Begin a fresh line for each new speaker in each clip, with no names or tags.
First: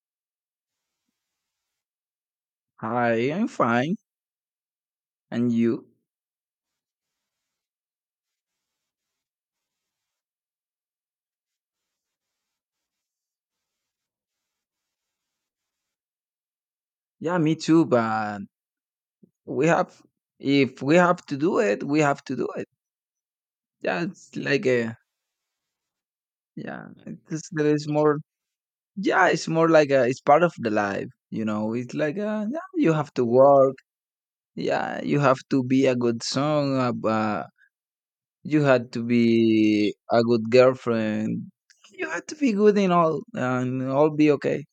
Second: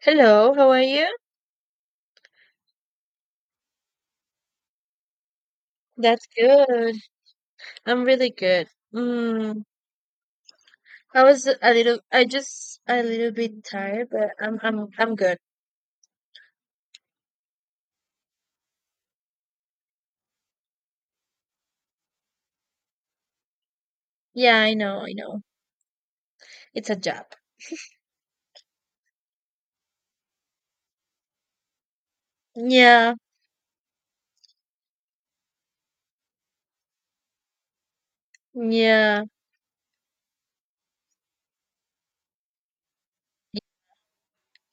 Hello, how are you?
Hi, I'm fine. And you?
That's good. I'm really good. Mm, I was a little, I just a little bit tired, but I'm good.
Yeah, me too, but we have, if we have to do it, we have to do it. Yeah, it's
Yeah,
like
I
a,
know, I know.
yeah,
It's a job.
it's, there is more, yeah, it's more like a, it's part of the life, it's like a, yeah, you have
Yeah,
to work. Yeah, you have to be a good son. You had to
yeah,
be a good girlfriend. You had to be good in all, and all be okay.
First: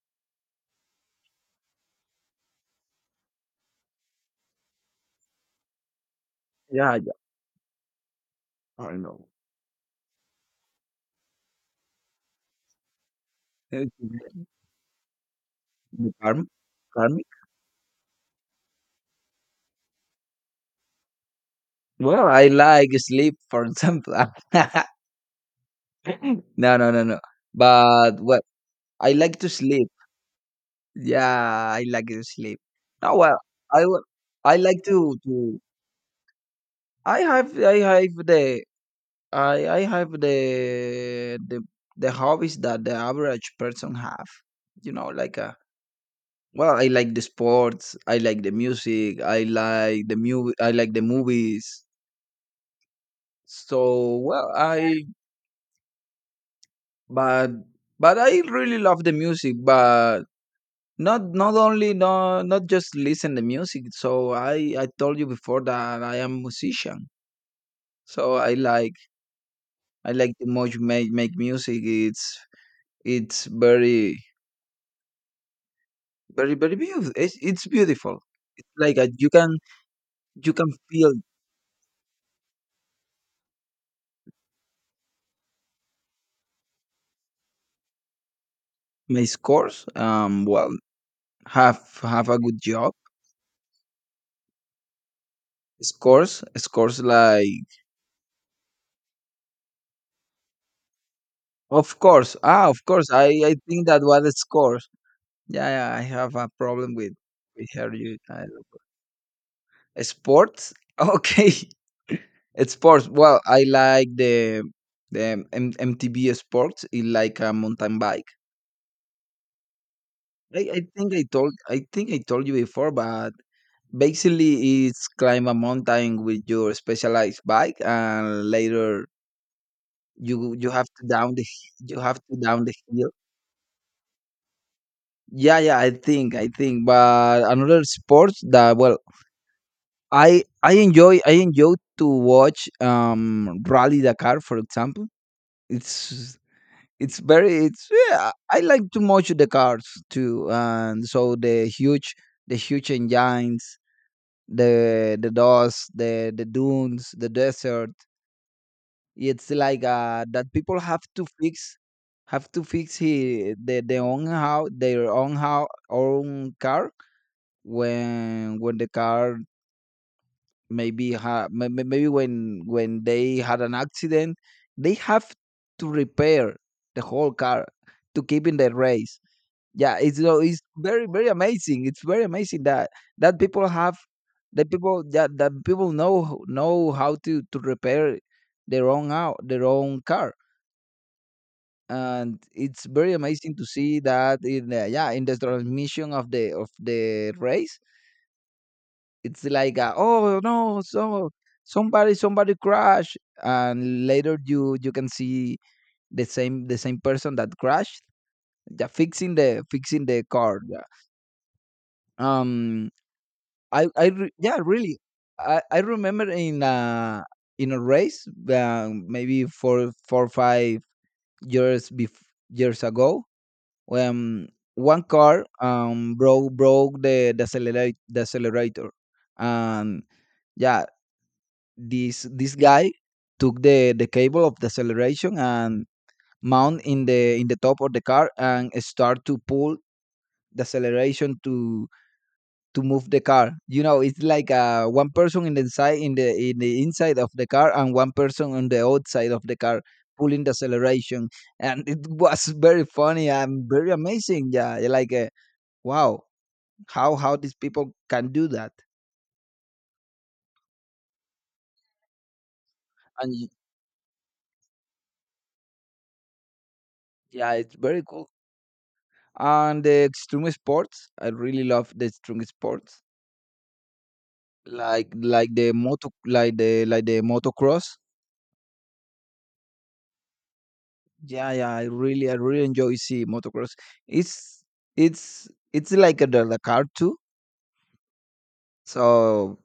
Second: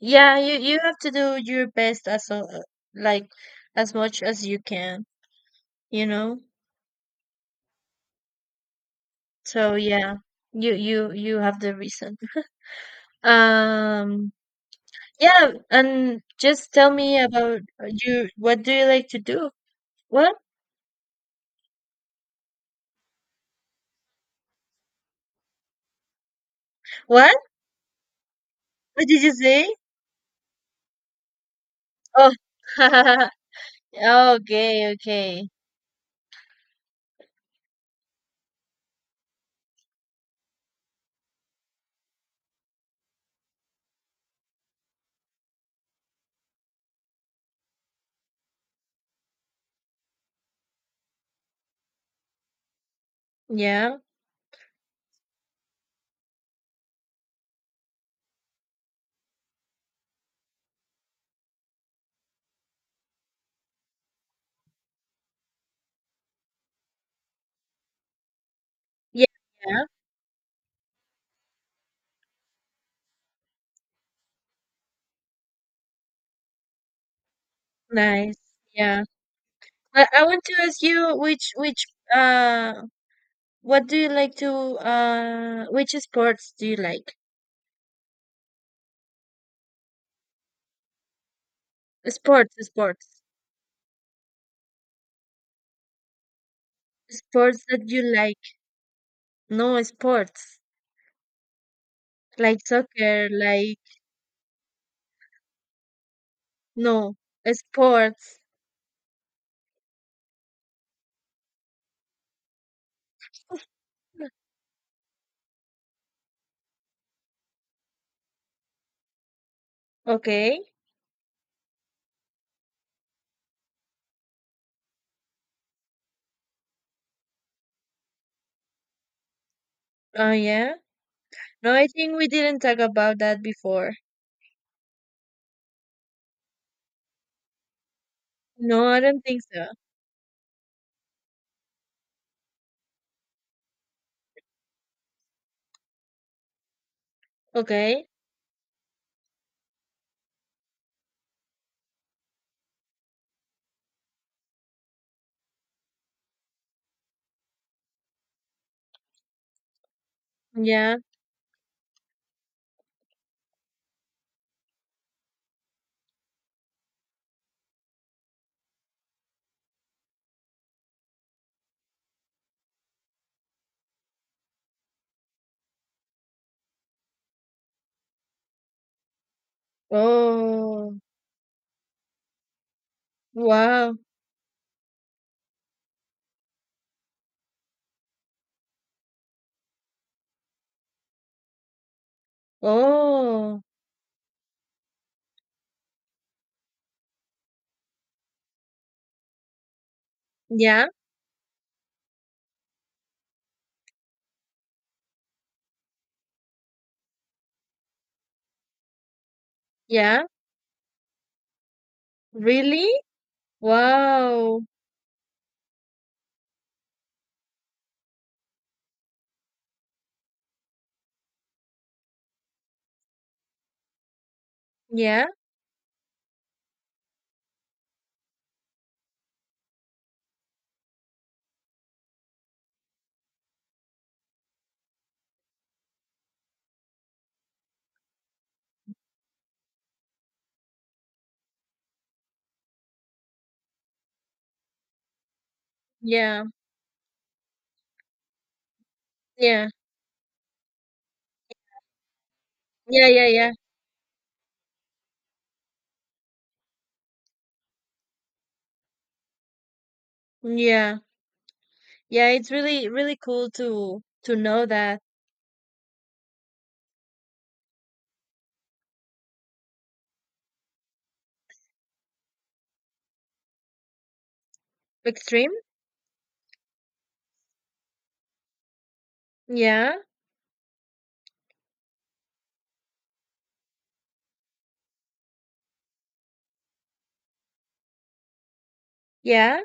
yeah. You have to do your best as a, like as much as you can, you know.
Yeah, yeah, I know.
So yeah, you have the reason.
It's
Um, yeah, and
karma,
just tell
karma.
me about you. What do you like to do? What?
Well, I like sleep, for example. No, no, no, no.
What?
But well,
What
I
did you
like to
say?
sleep. Yeah, I like to
Oh,
sleep. No, well, I wa- I like
okay,
to
okay.
to. I have the I I have the the the hobbies that the average person have. You know, like well, I like the sports. I like the music. I like the mu. I like the movies.
Yeah,
So well, I but but I really love the music, but not only not just listen the music. So I told you before that I am musician. So I like
yeah, yeah.
I like to much make music. It's it's very very very beautiful. It's beautiful.
Nice.
It's like
Yeah.
a, you can
I want
you
to
can
ask
feel
you which uh what do you like to which sports do you like?
my scores. Well, have a
Sports,
good job.
sports.
Scores
Sports
like
that you like. No sports.
of course
Like
ah of course I
soccer,
I
like
think that what is scores. Yeah, yeah, I have a problem with
no
her. You,
sports.
I, don't- Sports? Okay, it's sports. Well, I like the MTB sports. It's like a mountain bike.
Okay.
I think I told I think I told you before, but basically it's climb a mountain with your specialized bike, and later
Oh
you
yeah.
have to down the
No, I think we didn't talk
hill.
about that before.
Yeah, yeah, I think. But another sports that
No,
well
I don't think so.
I enjoy to watch Rally Dakar, for example. It's it's very it's
Okay.
yeah I like to watch the cars too, and so the huge engines, the dust, the dunes, the desert. It's like that people
Yeah.
have to fix, the their own how own car. When the car, maybe ha- may- maybe when they had an accident, they have to repair the whole car to keep in the race. Yeah, it's
Oh,
very very amazing. It's very amazing that that people
wow.
have that people that, that people know how to repair their own car. And it's very amazing
Oh,
to see that in the transmission of the race. It's like a, oh no.
yeah,
So somebody crashed, and later you can see the same person that crashed, yeah, fixing the
yeah.
car. Yeah.
Really?
Um,
Wow.
really, I remember in a race, maybe four or five years bef- years ago, when one
Yeah,
car broke the accelerator. And yeah, this guy took the cable of the acceleration and mount in the top of the car and start to pull the acceleration to move the car. It's like one person in the inside in the
yeah,
in the inside of the car, and one person on the outside of the
yeah,
car pulling the acceleration. And it was very
yeah, yeah,
funny
yeah,
and very amazing. Yeah, like wow, how these people can do that.
yeah. Yeah, it's really, really
And
cool to know that
yeah, it's very cool. And the extreme sports, I really love the extreme sports, like like
extreme.
the moto like the like the motocross.
Yeah,
Yeah, yeah, I really enjoy see motocross. It's it's it's like a, the car too. So
yeah.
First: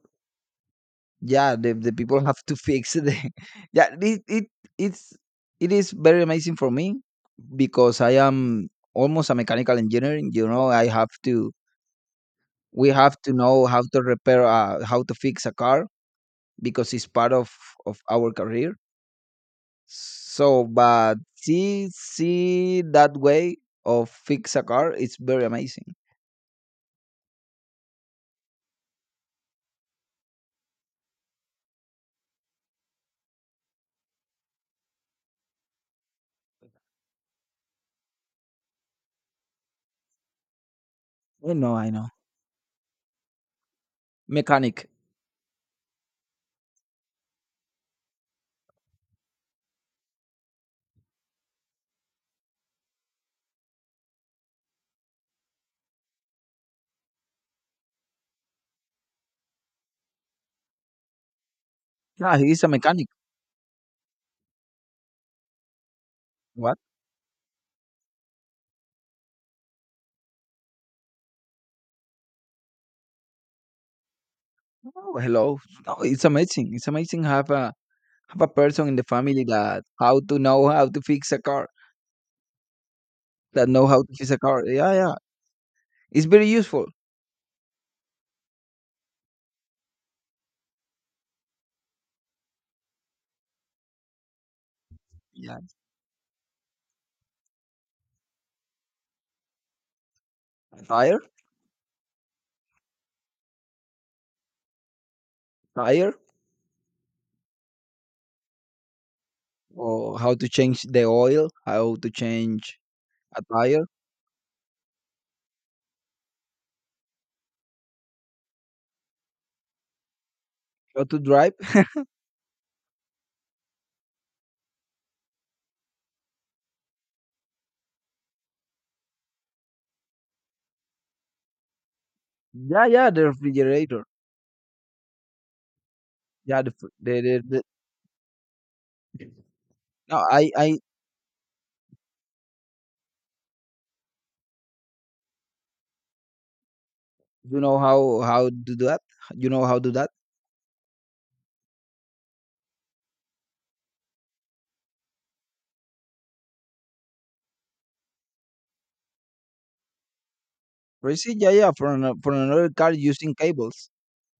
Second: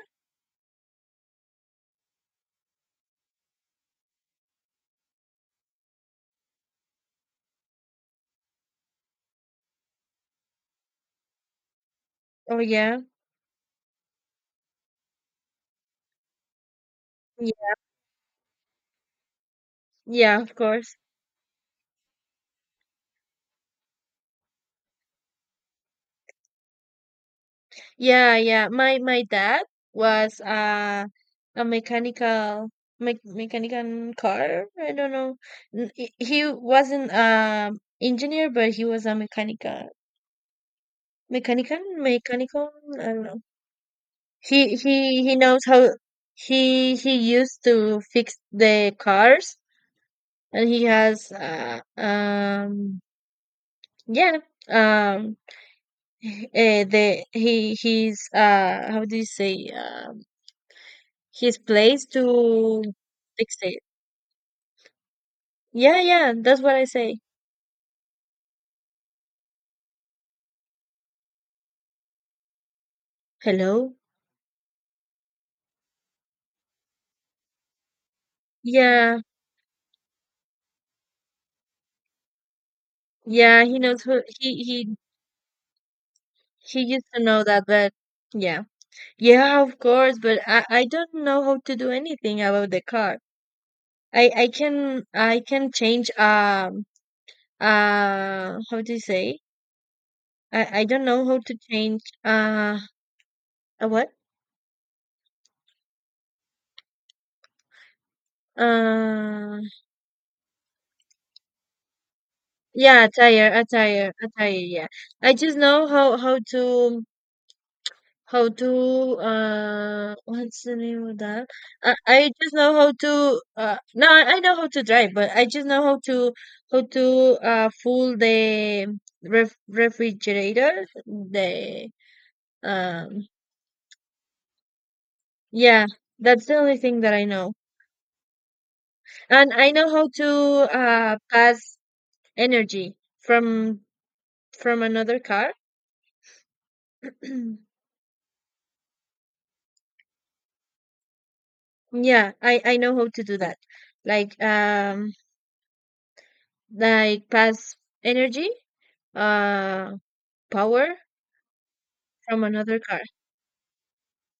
yeah, the people have to fix it. Yeah, it's it is very amazing for me because I am almost a mechanical engineer. I have to
Oh,
We
yeah,
have to know how to repair how to fix a car because it's part of
yeah,
our career.
yeah. Of
So,
course.
but see that way of fix a car, it's very amazing.
Yeah, yeah. My dad was a mechanical me mechanical car. I don't know. He wasn't engineer, but he was a mechanical
I know,
mechanical
I know.
mechanical. I don't know. He
Mechanic,
he he knows how he used to fix the cars, and he has yeah, um the he's how do you say his place
yeah, he's a
to
mechanic.
dictate. Yeah, yeah, that's what
What?
I say. Hello?
Oh, hello. No, it's amazing. It's amazing have a person in the
Yeah,
family that how to know how to fix a car,
yeah,
that
he
know
knows
how to
who
fix a
he
car. Yeah,
he
yeah, it's very
he
useful.
used to know that, but yeah. Yeah, of course, but I don't know how to do anything about the car. I I can I
Yeah.
can change how do you say? I don't
Tire,
know how to change a what?
tire,
Uh
or how to change the oil, how to change
yeah, a
a
tire, a
tire,
tire, a tire, yeah. I just know how to what's the
how
name of
to
that
drive.
I just know how to no I know how to drive but I just know how to fool the refrigerator the
Yeah, yeah, the
um
refrigerator.
yeah, that's the
Yeah, the
only
fr-
thing that I know
the
and I know how
No,
to
I
pass energy from from another car
you know how to do that. You know how to do that.
yeah I know how to do that, like um like pass energy uh Power
Freeze. Yeah, yeah, for for
from
another
another
car
car.
using cables.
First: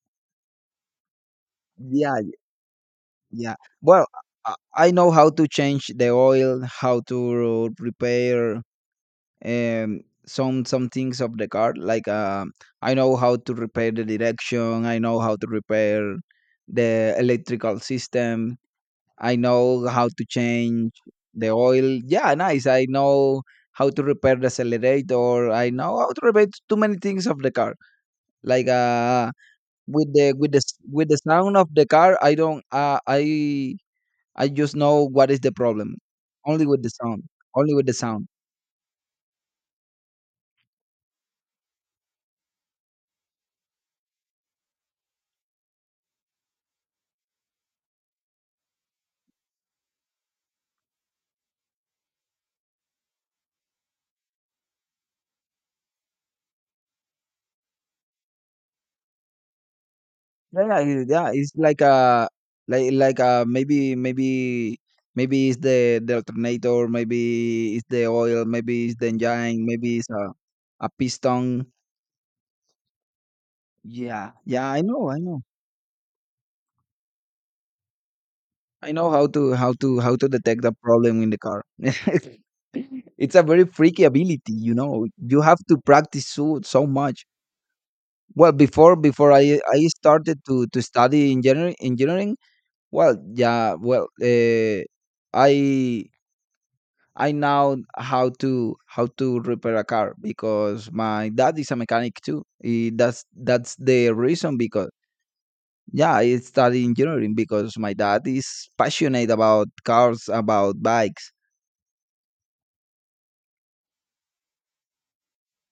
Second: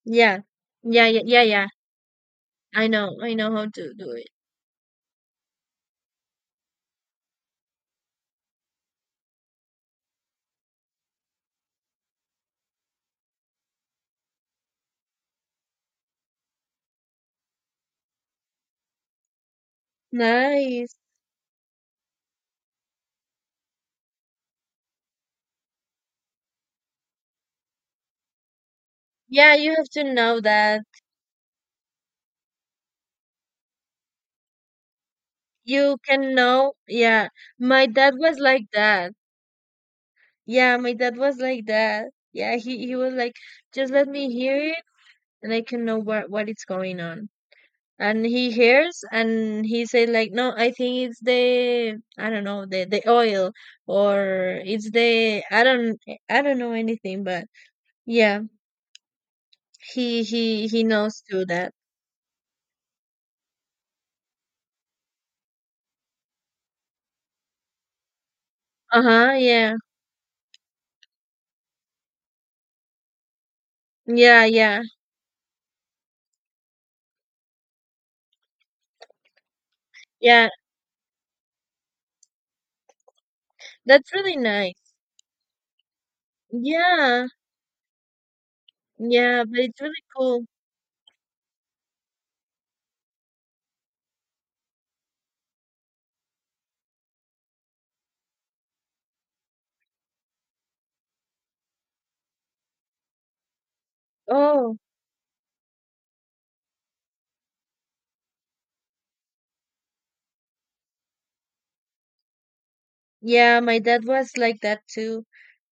Yeah. Yeah, yeah, yeah, yeah.
Yeah,
I know. I know
yeah.
how to
Well,
do it.
I know how to change the oil, how to repair um some things of the car. Like I know how to repair the direction. I know how to repair the electrical system. I know how to change
Nice.
the oil. Yeah, nice. I know how to repair the accelerator. I know how to repair too many things of the car. Like
Yeah, you have to
with the
know that.
sound of the car, I don't. I just know what is the problem.
You can
Only
know.
with the sound.
Yeah.
Only
My
with the
dad
sound.
was like that. Yeah, my dad was like that. Yeah, he was like, "Just let me hear it and I can know what it's going on." And he hears and he said like, "No, I think it's the I don't know, the oil or it's the I don't know anything, but yeah. He
Yeah,
he
yeah,
he knows
yeah.
too
It's
that.
like a, like maybe it's the alternator. Maybe it's the oil. Maybe it's the
Uh-huh,
engine.
yeah.
Maybe it's a piston. Yeah,
Yeah,
yeah,
yeah.
I know, I know, I know how to
Yeah.
detect the problem in the car. It's a very freaky
That's really
ability, you
nice.
know. You have to practice so much.
Yeah.
Well, before
Yeah,
I
but it's
I
really
started
cool.
to study engineering. Well, yeah, well, I I know how to repair a car because my dad is a mechanic too. That's the reason
Oh,
because, yeah, I studied engineering because my dad is passionate about cars, about bikes.
yeah, my dad was like that too.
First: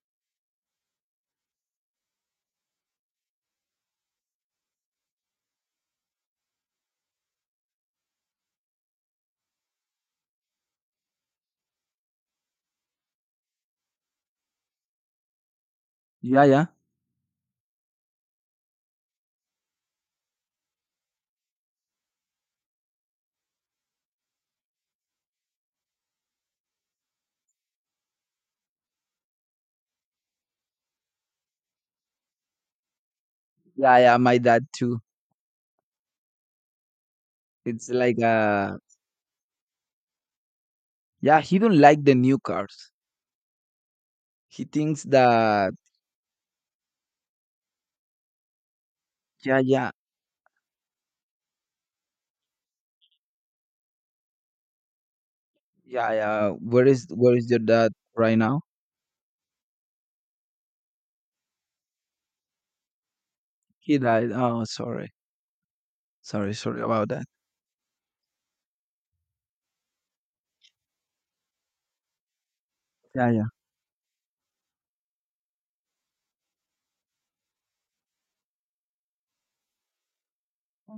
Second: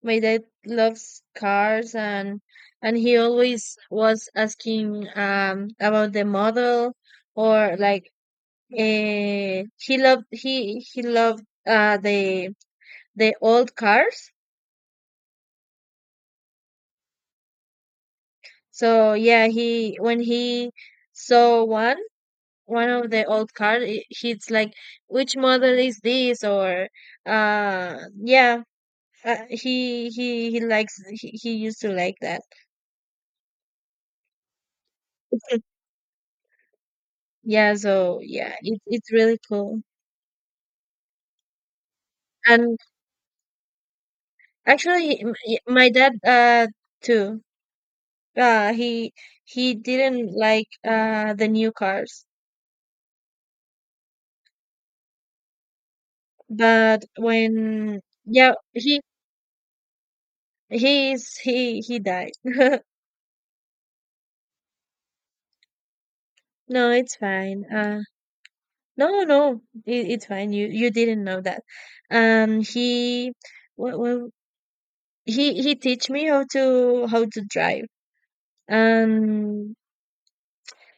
My dad loves cars and he always was asking about the model or like he loved the old cars.
Yeah, yeah,
So yeah, he when he saw one of the old cars he's like, which model is this, or uh yeah, he likes he used to like that.
yeah, yeah. My dad too.
Yeah,
It's like
so yeah, it's really cool,
yeah, he don't like the new
and
cars. He thinks
actually
that,
my dad too, uh he
yeah,
he
yeah,
didn't like the new cars
yeah, yeah. Where
but
is where is your dad
when,
right
yeah,
now?
he he's he died.
He died. Oh, sorry, sorry, sorry
No,
about
it's
that.
fine, no, no, no, it's fine. You didn't know that.
Yeah,
He,
yeah.
well, he teach me how to drive. Um,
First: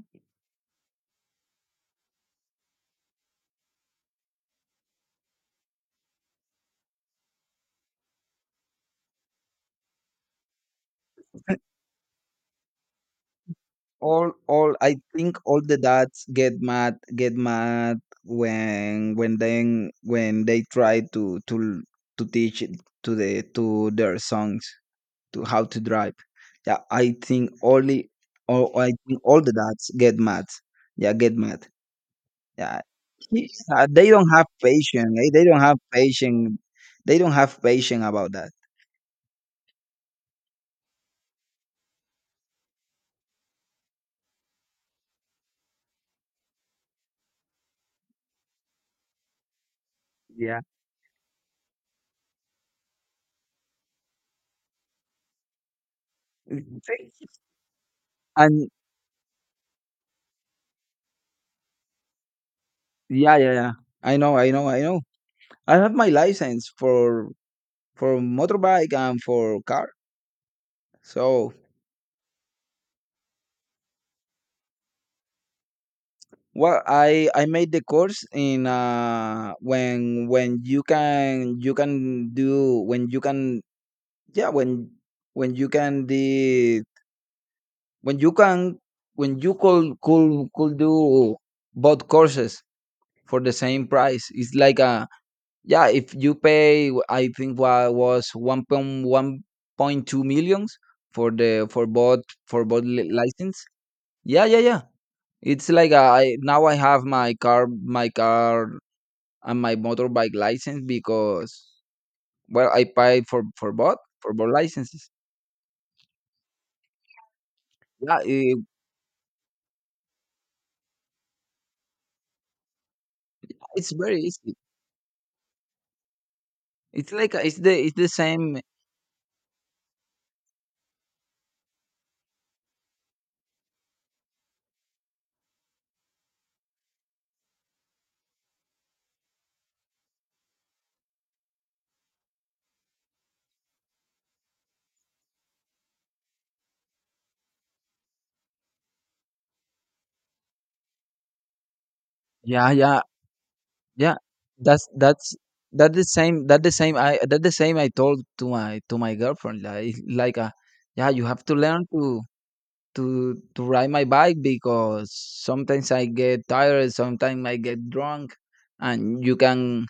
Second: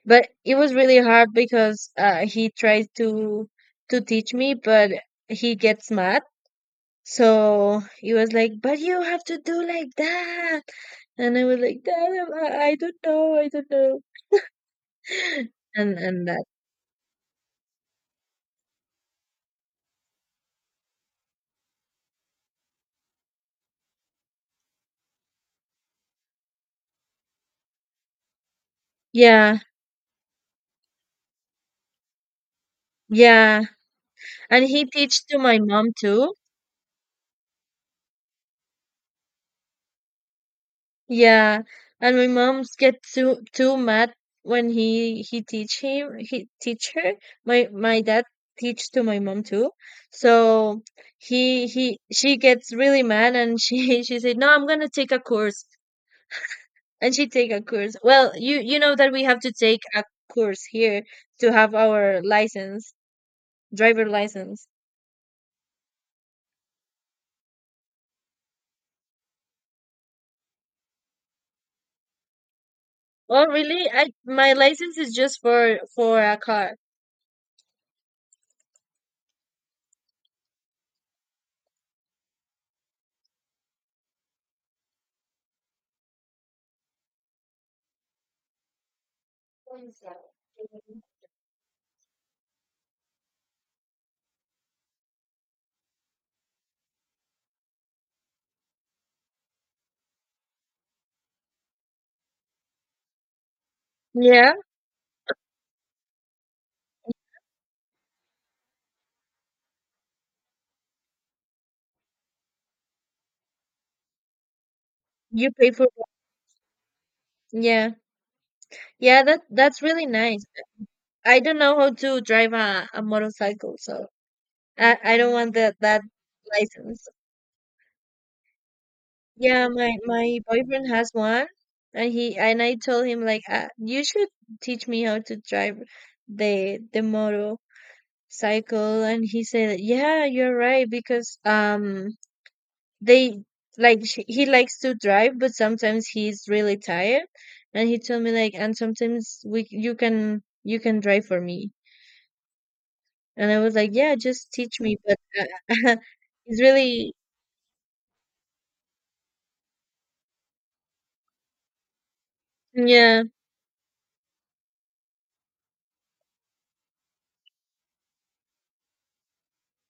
but it was really hard because he tried to teach me, but he gets mad. So he was like, "But you have to do like that," and I was like, "Dad, I don't know, I don't know,"
all I think all the
and
dads
and that.
get mad, when then when they try to teach it to their sons to how to drive. Yeah, I think only, all I think all the
Yeah,
dads get mad, yeah, get mad, yeah. He-
yeah,
they don't have
and he
patience,
teach to
they
my
don't have
mom too.
patience, they don't have patience about that.
Yeah, and my mom's get too mad when he teach him, he teach her. My dad teach to my mom too.
Yeah.
So he she gets really mad, and she she said, "No, I'm gonna take a course."
Mm,
And
thank
she
you.
take a course. Well, you
And
you know that we have to take a course here to have our license,
yeah yeah, yeah,
driver
I know, I
license.
know, I know. I have my license for motorbike and for car. So
Oh, really? I My license is just for a car.
well, I made the course in when you can do, when you can yeah when you can when you can when you could do both courses for the same price. It's like a, yeah, if you pay, I think what was 1.1, point two millions for the for both, for both license. Yeah,
Yeah,
yeah, yeah. It's like, I have my car, and my motorbike license because, well, I pay for for both licenses.
you pay for. Yeah.
Yeah,
Yeah, that's really nice. I don't know how to drive a motorcycle,
it's
so
very easy.
I don't want that license.
It's like it's the same.
Yeah, my boyfriend has one, and he and I told him like, you should teach me how to drive the motorcycle, and he said, yeah, you're right, because they he likes to drive, but sometimes he's really tired, and he told me like, and sometimes we you can drive for me.
Yeah, yeah,
And I was like, "Yeah,
yeah.
just teach
That's
me." But
that's that the same,
it's really,
that the same I told to my girlfriend, like it's like a, yeah, you have to learn to
yeah,
to ride my bike because sometimes I get tired, sometimes I get drunk, and you can...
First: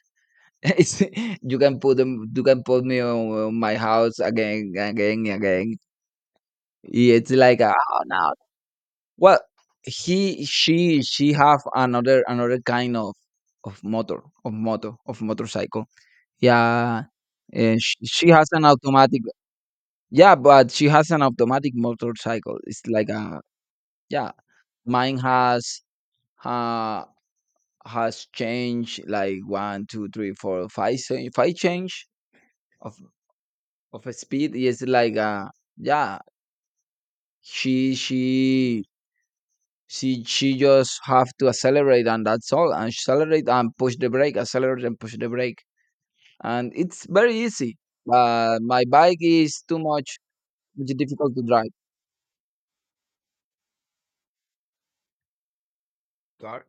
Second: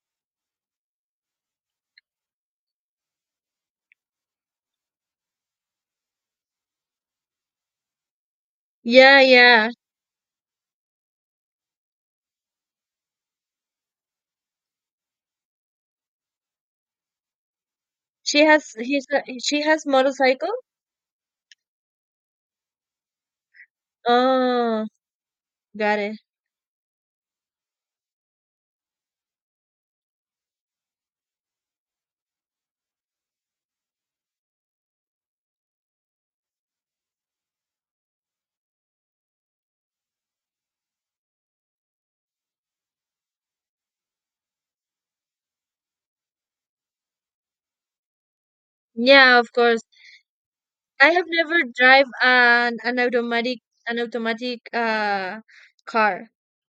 It's you can put me on, my house again, again, again. It's like oh no.
yeah,
Well,
yeah.
she have another kind of of motorcycle. Yeah, and she has an automatic.
She has
Yeah,
motorcycle.
but she has an automatic motorcycle. It's like a, yeah.
Oh,
Mine
got it.
uh has changed, like one, two, three, four, five, five change of a speed. Is like yeah she she she just have to accelerate and that's all, and accelerate and push the brake, accelerate and push the brake, and it's very easy. But my bike
Yeah, of
is too
course.
much
I have
difficult to
never
drive.
drive an automatic car.
Got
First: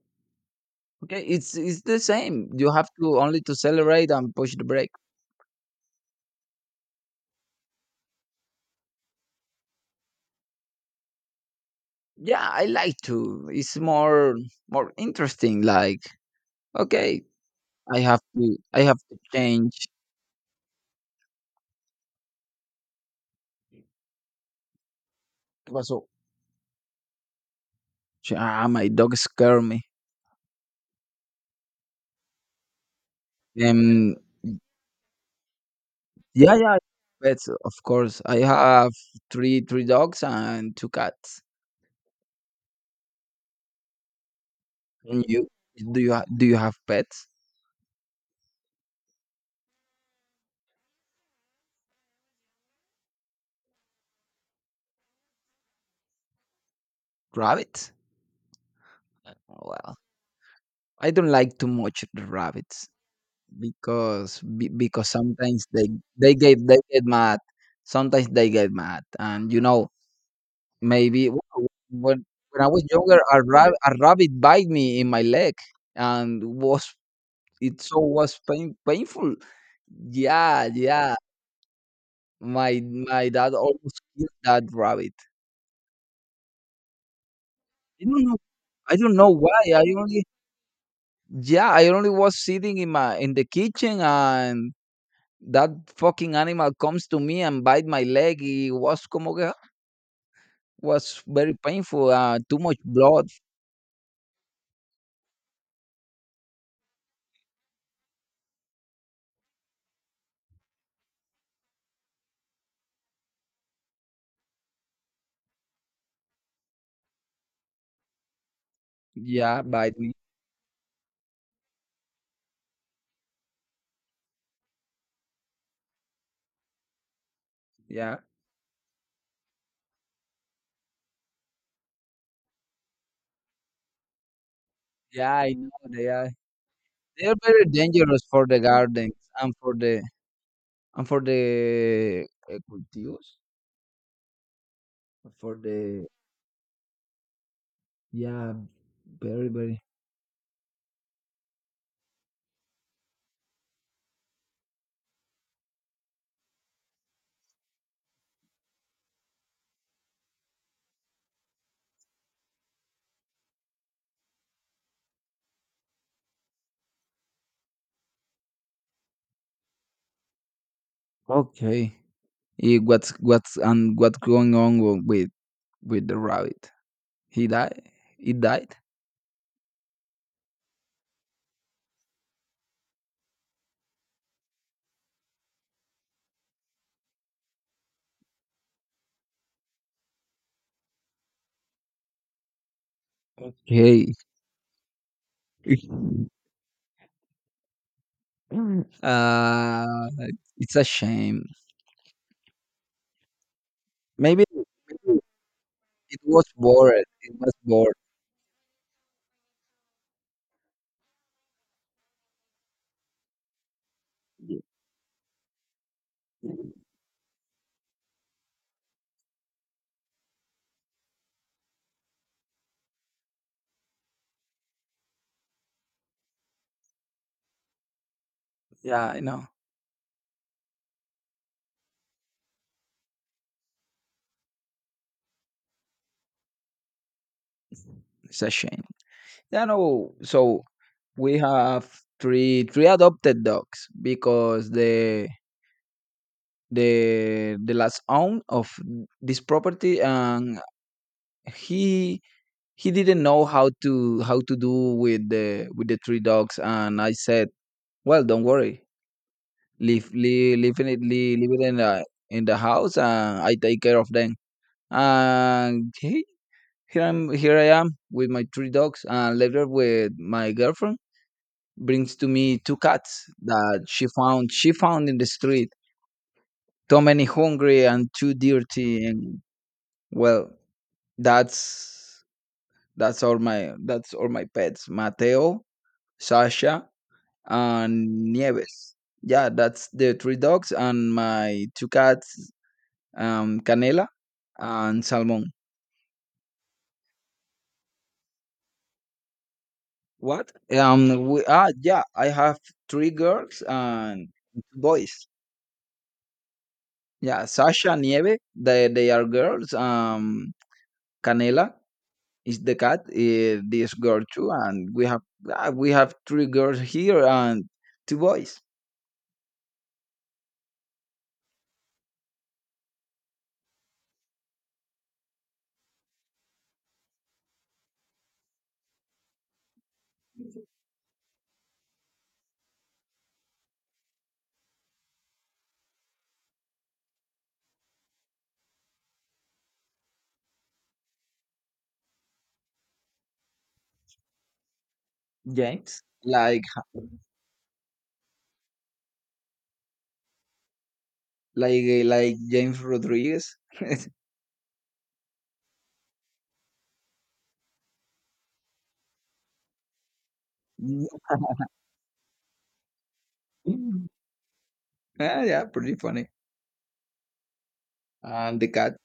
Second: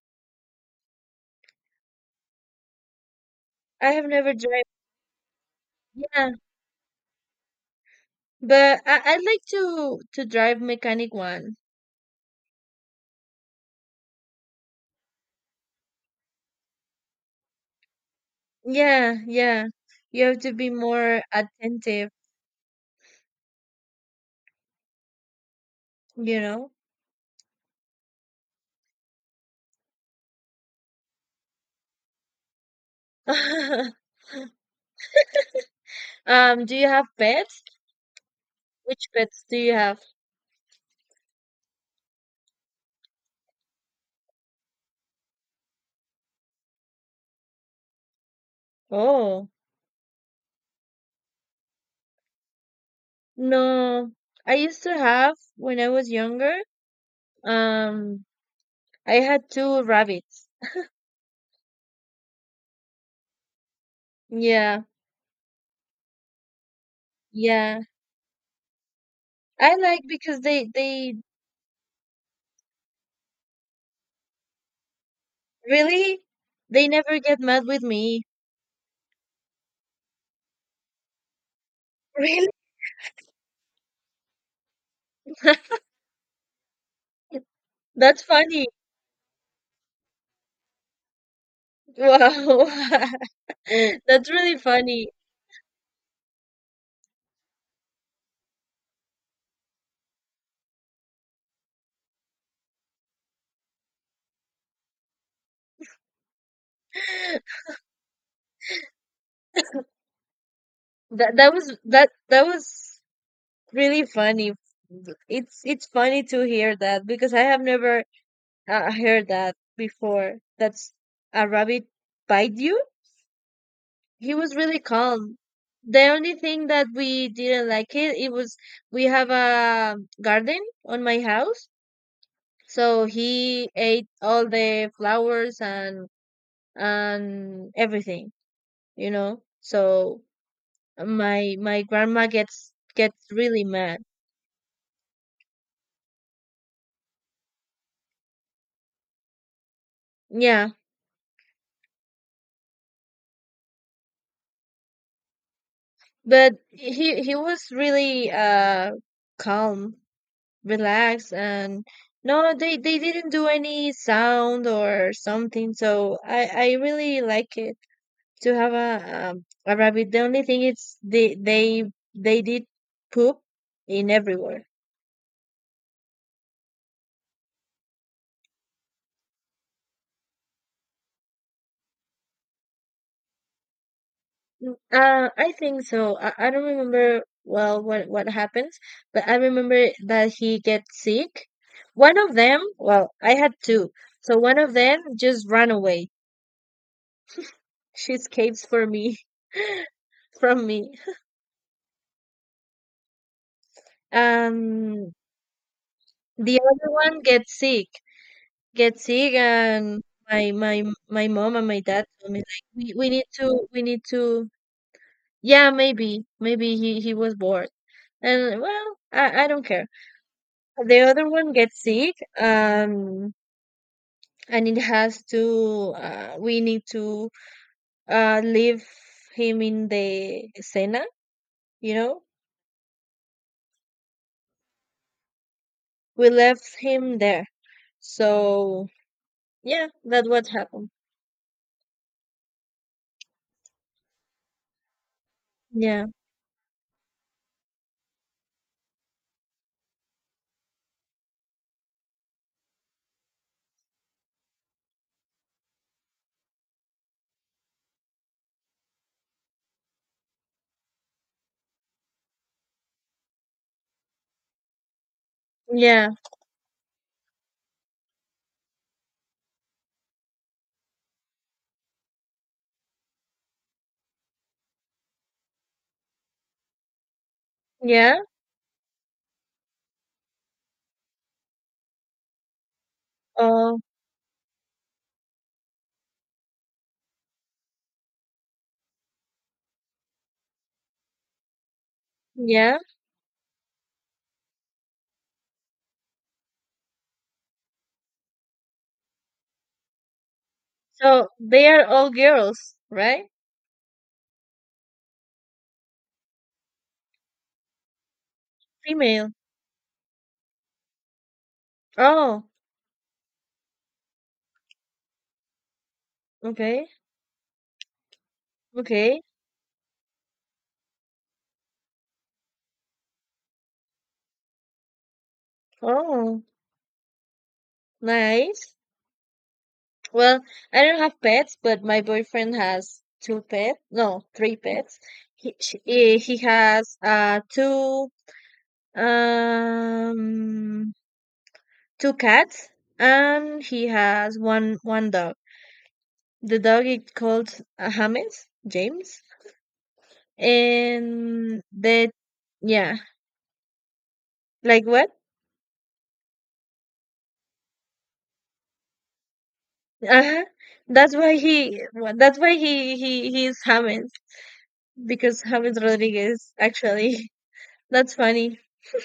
okay, it's the same. You have to only to
I have
accelerate
never
and push
drive.
the brake.
Yeah, but I like to drive mechanic one.
Yeah I like to It's more interesting, like, okay, I have to,
Yeah, yeah.
change.
You have to be more attentive,
What's up?
you know.
Ah, my dog scared me. Um, yeah,
Do
yeah,
you have
pets,
pets?
of course. I have
Which pets do you
three
have?
dogs and two cats. And you, do you have pets?
Oh, no. I used to have when I was younger.
Rabbits?
Um, I had two
Well,
rabbits.
I don't like too much the rabbits because
Yeah,
because sometimes they they get mad.
yeah.
Sometimes they get mad, and you
I
know
like because they
maybe when when I was younger, a a rabbit bite me in my leg,
really
and
they
was
never get mad with
it so
me.
was painful. Yeah, yeah.
Really?
My dad almost killed that rabbit. I
That's
don't know.
funny.
I don't know why. I only yeah. I only was
Wow.
sitting in my in the kitchen
That's really
and
funny.
that fucking animal comes to me and bite my leg. It was como que was very painful. Too much blood.
That was really funny. It's funny to hear that because I have never I heard that
Yeah, bite me.
before. That's a rabbit bite you? He was really calm. The only thing that we didn't like it,
Yeah,
was we have a garden on my house, so he ate all the
yeah. I
flowers
know they
and
are. They are very
and
dangerous
everything,
for the
you
gardens
know.
and for
So my
the
grandma gets
cultivos
really mad.
for the yeah. Very very
Yeah, but he was really calm, relax, and no, they didn't do any sound or something, so I really like it to have a rabbit. The only thing is they they
okay.
they did
What's
poop
what's and
in
what's going
everywhere.
on with the rabbit? He died. He died.
I think so, I don't remember well what happens, but I remember that he gets sick, one of them, well, I had two,
Hey,
so one of them just ran away, she escapes for me
uh,
from
it's a
me
shame. Maybe
um
it was
The other
bored.
one
It was bored.
gets sick, and my my my mom and my dad told me like we need to yeah, maybe he was bored, and well, I don't care. The other one gets sick, um, and it has to, we need to leave
Yeah, I know.
him in the cena, you know. We left him there,
It's a shame.
so
Yeah,
yeah,
no.
that what
So
happened.
we have three adopted dogs because the
Yeah,
the the last own of this property, and he he didn't know how to do with the three dogs, and I said, well, don't worry, leave it in the house and I take care of them. And
yeah,
here I'm here I am with my three dogs. And later, with my girlfriend brings to me two cats that she found in the street, too many hungry and
yeah.
too dirty. And well, that's that's all my
Oh,
that's all my pets: Mateo, Sasha, and Nieves. Yeah, that's the three dogs. And my two cats,
yeah.
Canela and Salmon. What?
So they are all
I have
girls,
three
right?
girls and two boys. Yeah, Sasha and Nieve, they are
Female.
girls. Canela
Oh,
is the cat, this girl too. And we have we have three girls
okay.
here and two boys.
Okay. Oh, nice. Well, I don't have pets, but my boyfriend has two pets. No, three pets. He has um two cats, and he has one dog.
James.
The
Like
dog is called James, James, and
like
the,
like James
yeah,
Rodriguez.
like what? Uh-huh. That's why he. Well, that's why he's James, because
Yeah, yeah,
James
pretty funny.
Rodriguez actually. That's funny.
And the cat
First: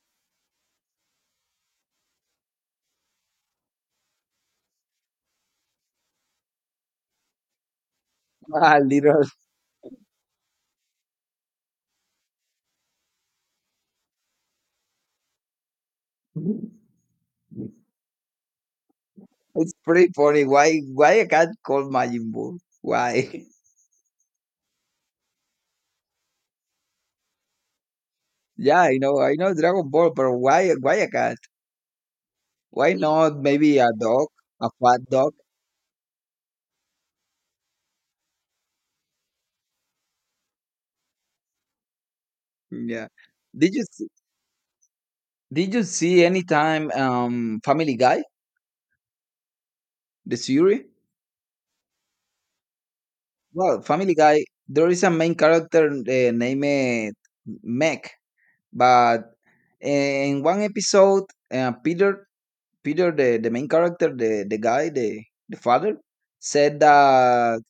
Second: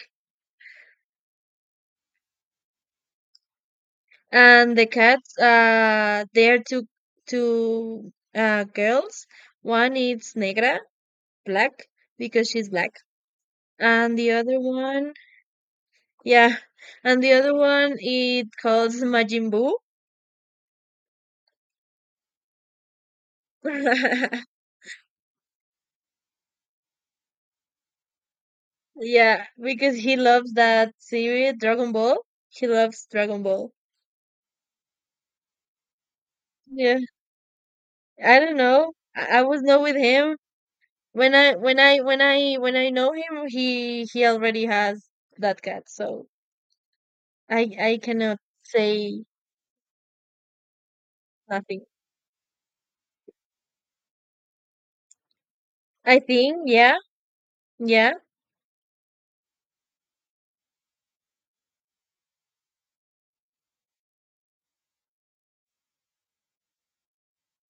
And the cats. They are two
ah, little
girls. One is negra, black because she's black, and yeah, the other one it calls Majin Buu.
it's pretty funny. Why a cat called Majin Buu? Why? Yeah, I
Yeah,
know Dragon
because
Ball,
he
but
loves
why
that
why a cat?
series Dragon Ball. He
Why
loves
not
Dragon Ball.
maybe a dog, a fat dog?
Yeah. I don't know. I was not with him when I
Yeah.
know him.
Did you
He
see,
he already has that
did you
cat,
see
so
any time
I
Family Guy
cannot say
the series?
nothing.
Well, Family Guy, there is a main character,
I think, yeah,
named Mac.
yeah,
But in one episode, Peter, the main character, the guy, the father, said that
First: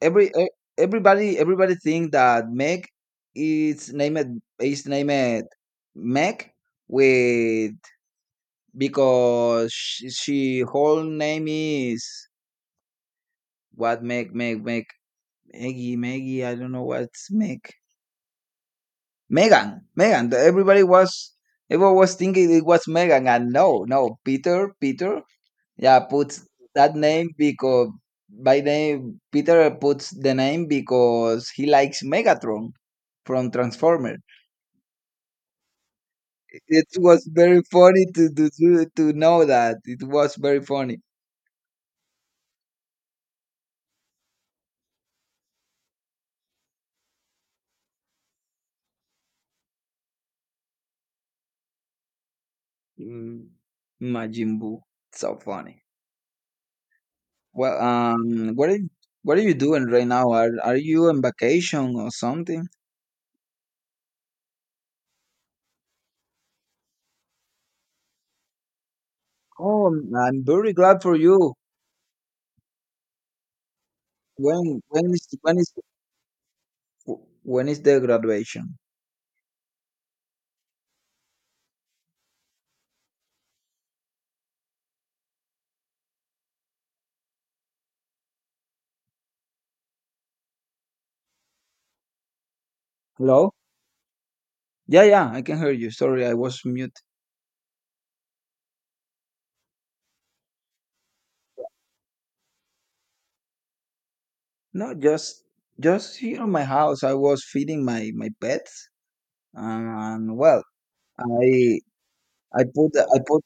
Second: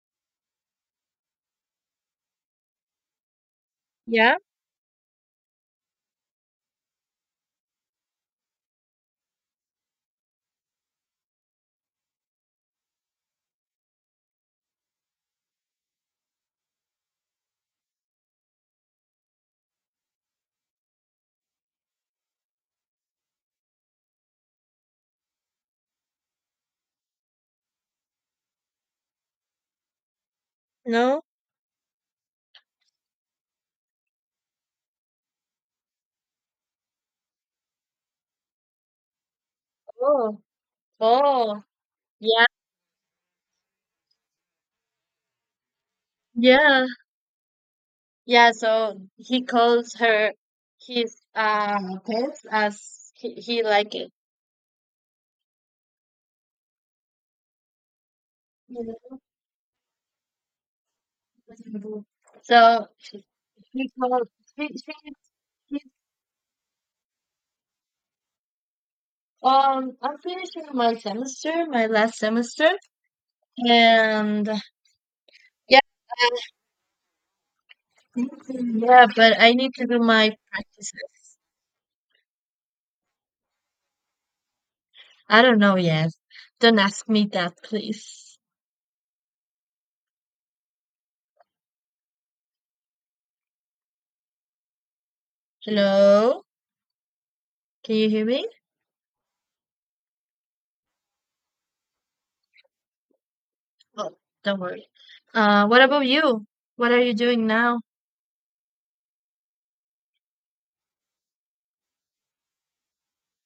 everybody think that Meg is
yeah,
named Meg with, because she whole name is what, Meg, Maggie, I don't know what's Meg, Megan. Everybody was Everyone was thinking it was Megan. And no, no, Peter, yeah, puts that name because by name Peter puts the name
no,
because he likes Megatron from Transformer. It was very funny to know that. It was
oh,
very funny.
oh, yeah, yeah, yeah. So he calls her his pets as he,
Mm,
he like it.
Majin Buu, so funny. Well, what are you doing right now? Are you on vacation or something?
So she calls she, she.
Oh,
I'm
I'm
finishing
very
my
glad for you.
semester, my last semester, and
When when is when is
yeah,
when is the graduation?
yeah, but I need to do my practices. I don't know yet. Don't ask me that, please.
Hello. Yeah, yeah, I can hear you. Sorry, I
Hello?
was mute.
Can you hear me? Oh, don't worry.
No,
What about
just here
you?
in my
What are
house,
you
I was
doing now?
feeding my pets. And well, I I put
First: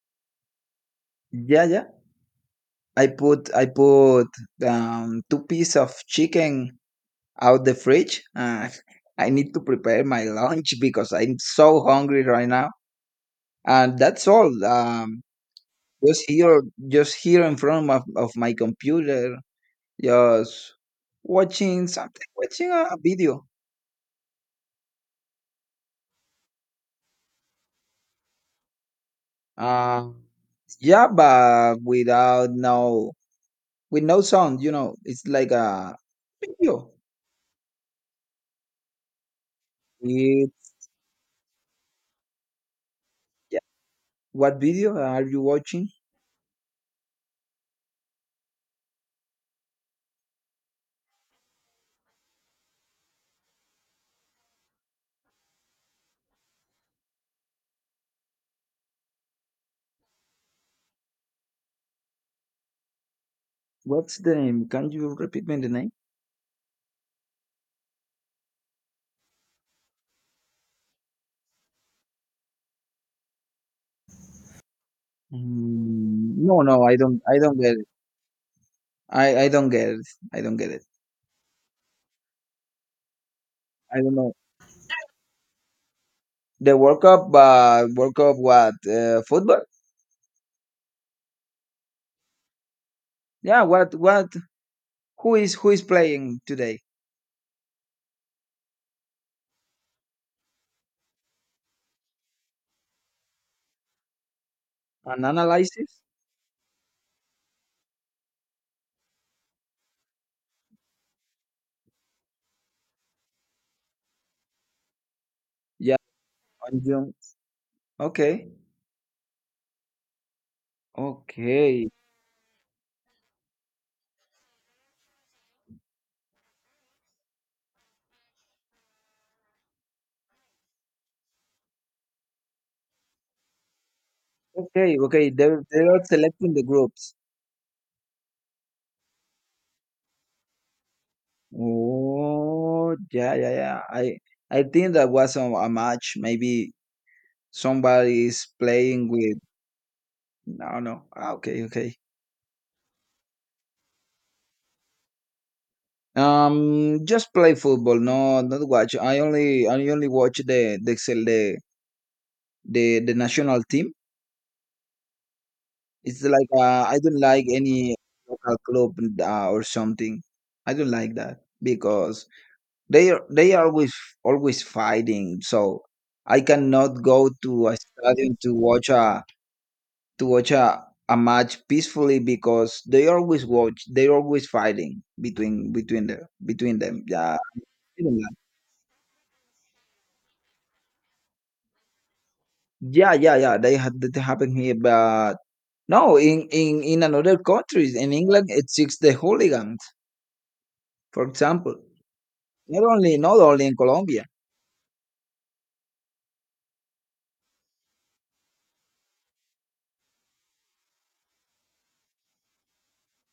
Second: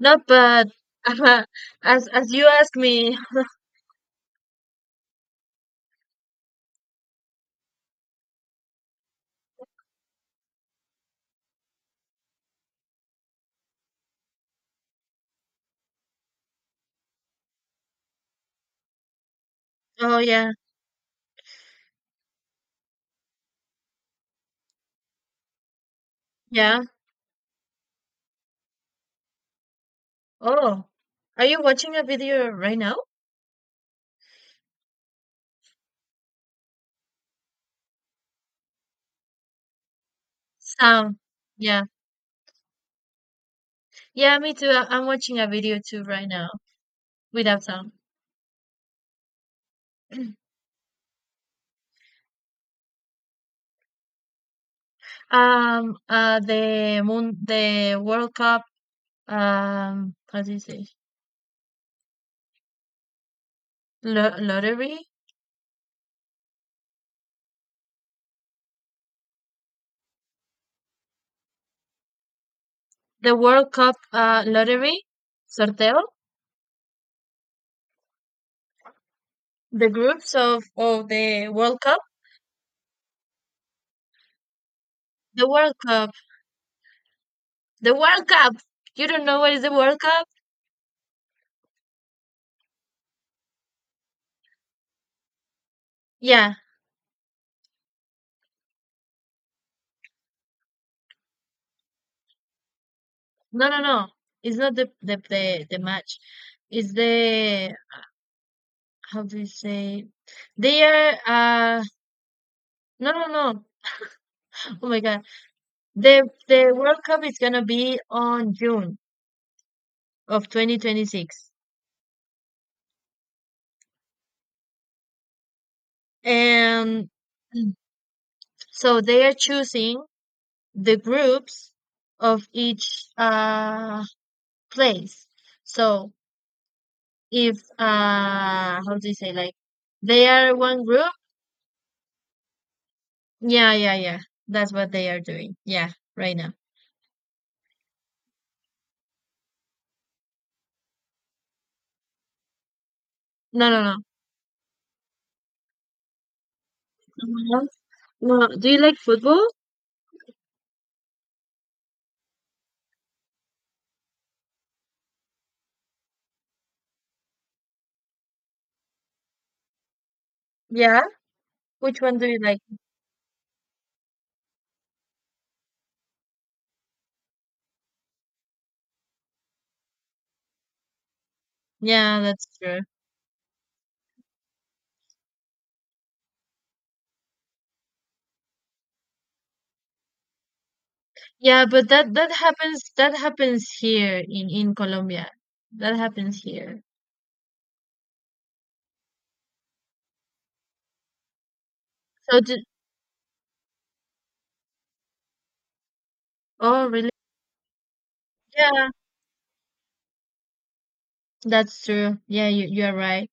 No, but
yeah yeah
as you asked me.
I put two pieces of chicken out the fridge. I need to prepare my lunch because I'm so hungry right now. And that's all. Just here, just here in front of my computer,
Oh yeah,
just watching something, watching a video.
yeah.
Um,
Oh,
yeah,
are you
but
watching a video right now?
with no sound, you know. It's like a video. It,
Sound. Yeah.
yeah.
Yeah, me
What
too.
video
I'm
are
watching
you
a video
watching?
too right now. Without sound. The moon, the World Cup. How do you say?
What's
Lo-
the name? Can
lottery.
you repeat me the name?
The World Cup. Lottery. Sorteo.
Mm, no, no, I don't. I don't get it. I don't
The
get it.
groups
I don't
of
get it.
of the World Cup.
I don't know
The World Cup.
the World Cup. But
The
World
World
Cup,
Cup.
what,
You don't know what is
football?
the World Cup?
Yeah, what? Who is playing
Yeah.
today?
No, no, no. It's not the the
An
the, the
analysis?
match. It's the, how do you say? They are. Uh, no, no, no. Oh my God.
Yeah,
The
on
World
Zoom.
Cup is gonna be
Okay,
on June. Of 2026.
okay.
And so they are choosing the groups of each
Okay,
place.
okay. They are
So
selecting the groups.
if, how do you say, like they are one group?
Oh, yeah, yeah,
Yeah,
yeah.
yeah, yeah.
I
That's what
think
they
that
are
was
doing.
a
Yeah,
match.
right now.
Maybe somebody is playing with. No, no. Ah, okay, okay.
No, no, no.
Just
Someone
play
else?
football. No,
No. Do
not
you
watch.
like football?
I only watch the national team. It's like I don't like any local club, or something. I don't
Yeah.
like that
Which one
because
do you like?
they are always fighting. So I cannot go to a stadium to watch a to watch a, a match peacefully,
Yeah, that's true.
because they always fighting between them. yeah
Yeah, but that that happens
yeah
that
yeah yeah,
happens
they had that
here in
happen
in
here.
Colombia.
But
That
no,
happens
in
here.
another countries, in England it seeks the hooligans, for example,
So
not only in Colombia.
oh, really? Yeah, that's true. Yeah, you're right.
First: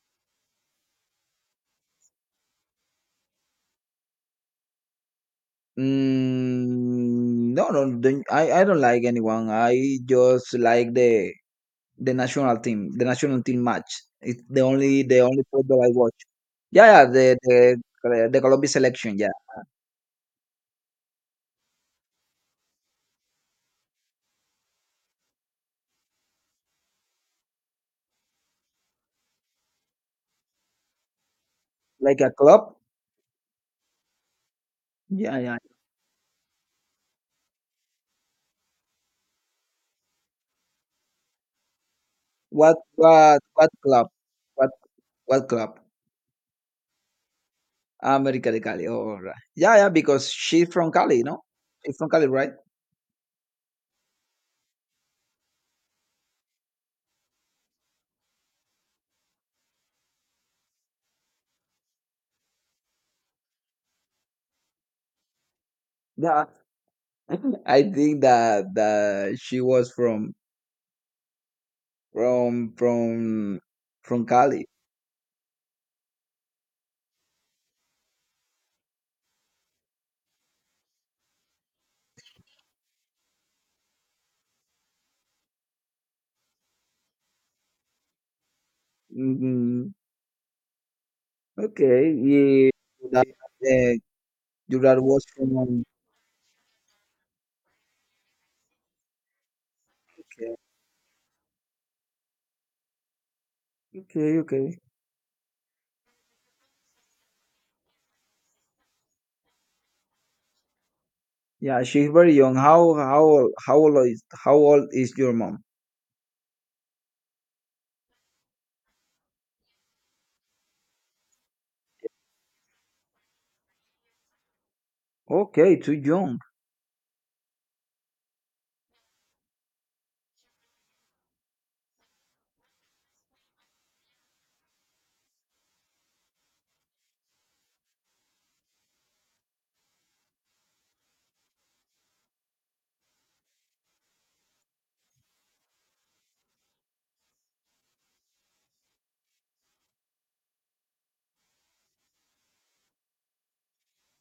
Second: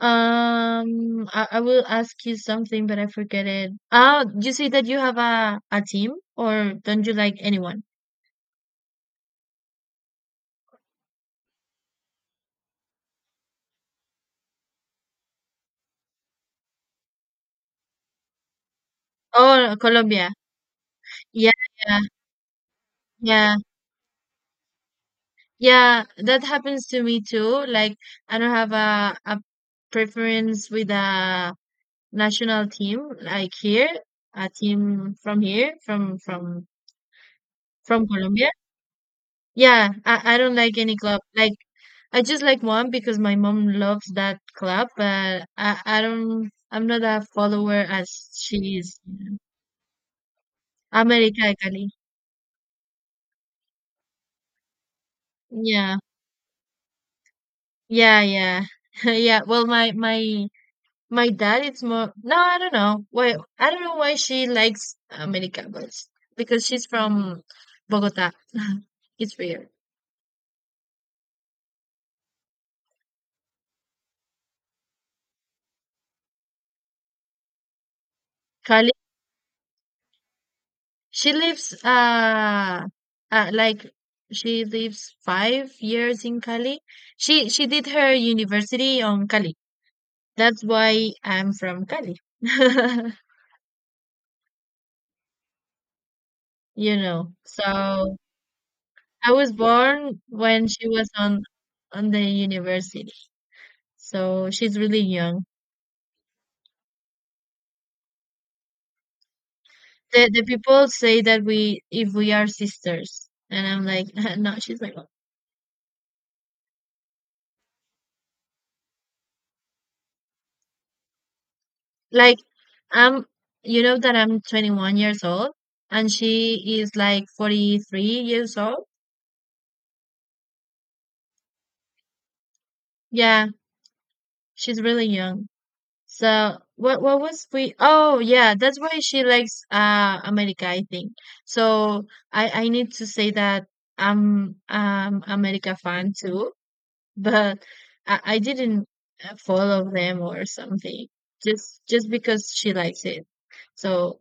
I will ask you something, but I forget it. Ah, you say that you have a team, or don't you like
Mm, no, no,
anyone?
I don't like anyone. I just like the national team match. It's the only football I watch. Yeah, yeah, the Colombia selection. Yeah,
Oh, Colombia. Yeah, yeah, yeah, yeah. That happens to me too. Like, I don't have a preference with a
like a
national
club.
team. Like here, a team
Yeah,
from
yeah.
here, from from Colombia. Yeah, I don't like any club. Like I just like
What
one because my
what
mom
what
loves
club?
that
What
club, but
what club?
I'm not a follower as
America de
she
Cali.
is,
Oh,
you
right.
know.
Yeah, yeah. Because she's from Cali, no?
America Cali.
She's from Cali, right?
Yeah. Yeah, yeah. Yeah. Well my dad it's more no, I don't know. Why I don't know why she likes America but
Yeah.
because she's from
I think
Bogota.
that
It's
she
weird.
was from from from from Cali.
She lives like she lives 5 years in Cali. She did her university on Cali.
Hmm.
That's why I'm from
Okay.
Cali.
Yeah. That, uh, Jurard was from.
You know. So I was born when she was on the university.
Okay.
So she's
Okay.
really young. The people say that we
Yeah, she's
if we
very
are
young.
sisters. And I'm like, no,
How
she's
old
my,
is your mom?
like, I'm, you know, that I'm 21 years old
Okay, too
and
young.
she is like 43 years old. Yeah, she's really young. So what was we. Oh yeah, that's why she likes America, I think. So I need to say that I'm America fan too, but I didn't follow them or something. Just because she likes it. So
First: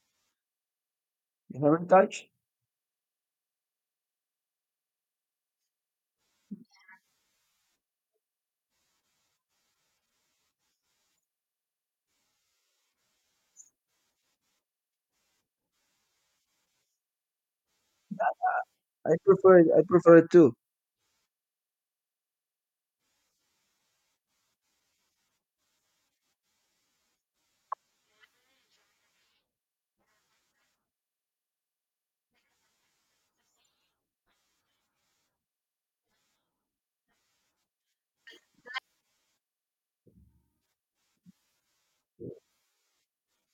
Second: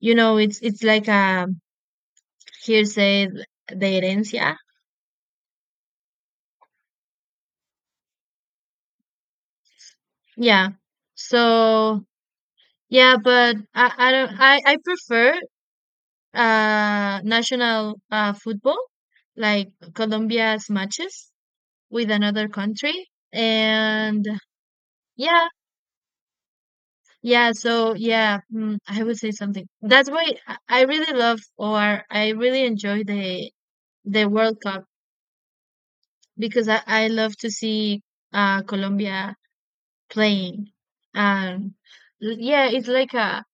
you know it's like a
You haven't touched.
hearsay, said de herencia. Yeah. So yeah, but I don't I prefer national football,
I prefer it.
like
I prefer it too.
Colombia's matches with another country. And yeah, yeah, so yeah, I would say something. That's why I really love or I really enjoy the World Cup because I love to see Colombia playing. And yeah, it's like a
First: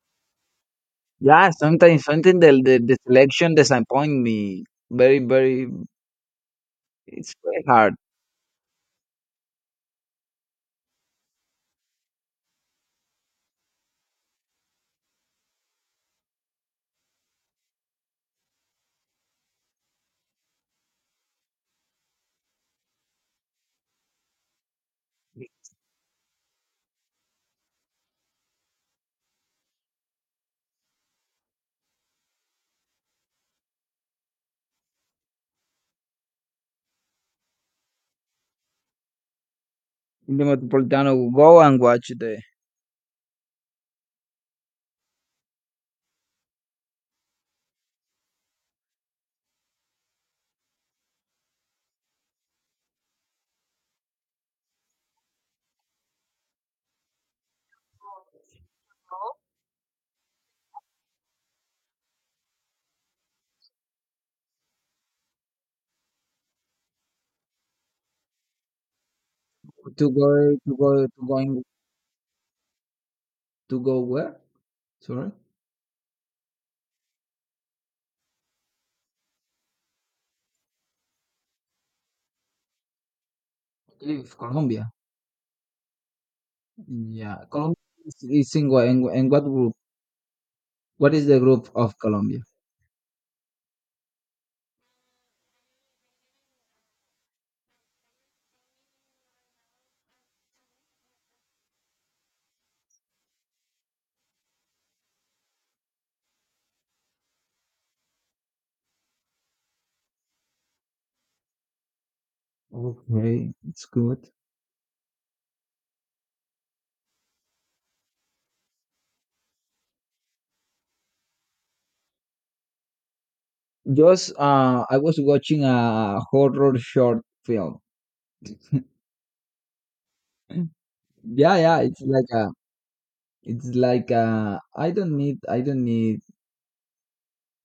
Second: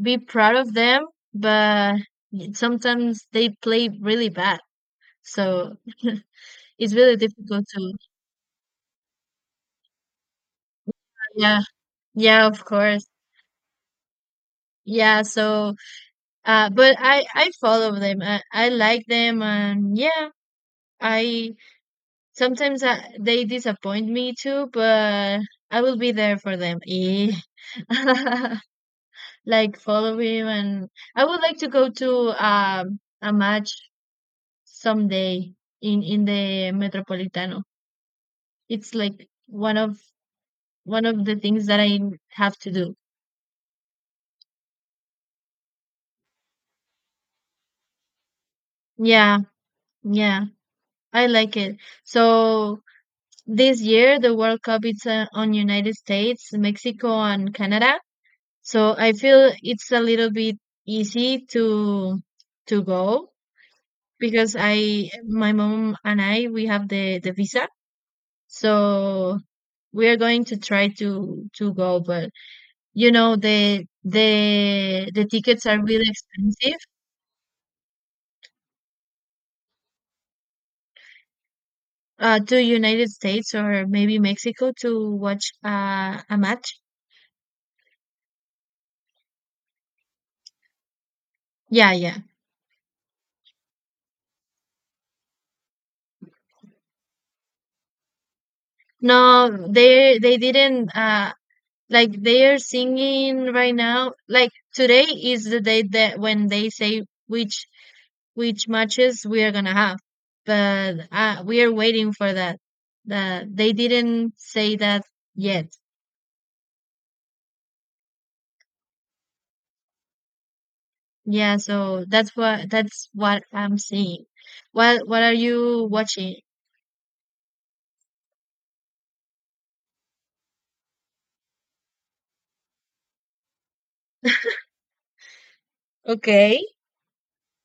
be proud of them,
Yeah,
but
sometimes something, the
sometimes they
selection
play
disappoint
really bad.
me. Very very,
So it's really
it's very
difficult to.
hard.
Yeah, yeah, of course. Yeah, so but I follow them. I like them and yeah, I sometimes they disappoint me too, but I will be there for them. Eh. Like follow him and I would like to go to a match someday in the Metropolitano. It's like
In the
one of
Metropolitano,
the
go
things
and
that I
watch the
have to do. Yeah, yeah, I like it. So this year the World Cup it's on United States, Mexico, and Canada. So I feel it's a little bit easy to go because I my mom and I we have the visa. So
to
we are
go
going to
to
try
go to going
to go, but you know
to
the
go where?
the the
Sorry,
tickets are really expensive. To United States or
I
maybe
believe
Mexico
Colombia.
to watch a match.
Yeah, Colombia is in, in what group? What is the group
Yeah,
of
yeah.
Colombia?
No, they didn't. Like they are singing right now. Like today is the day that when they say which matches we are gonna have. But we are waiting for that. That
Okay,
they
it's good.
didn't say that yet. Yeah, so that's what I'm seeing.
Just I was
What are
watching
you
a
watching?
horror short film. Yeah, yeah, it's like a, it's like a, I don't need, I don't need,
Okay.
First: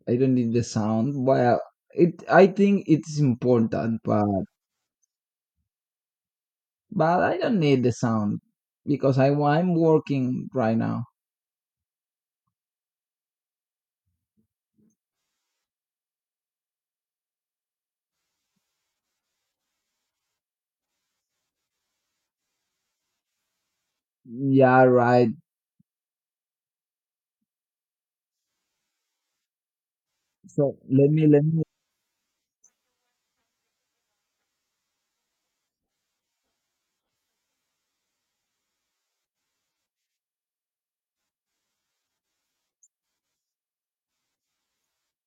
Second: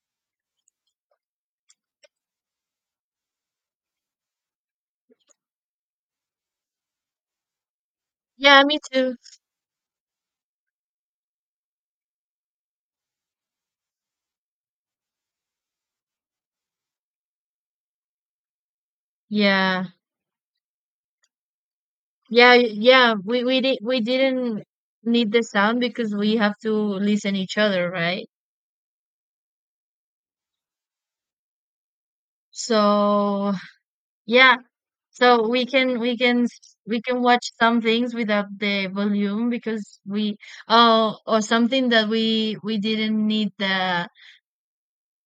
I don't need the sound. Well, I think it's important, but I don't need the sound
Yeah, me too.
because I'm working right now.
Yeah. Yeah, yeah, we didn't
Yeah, right.
need the sound because we have to listen each other, right?
So let me let me.
So yeah, so we can watch some things without the volume because we oh or something that we didn't need the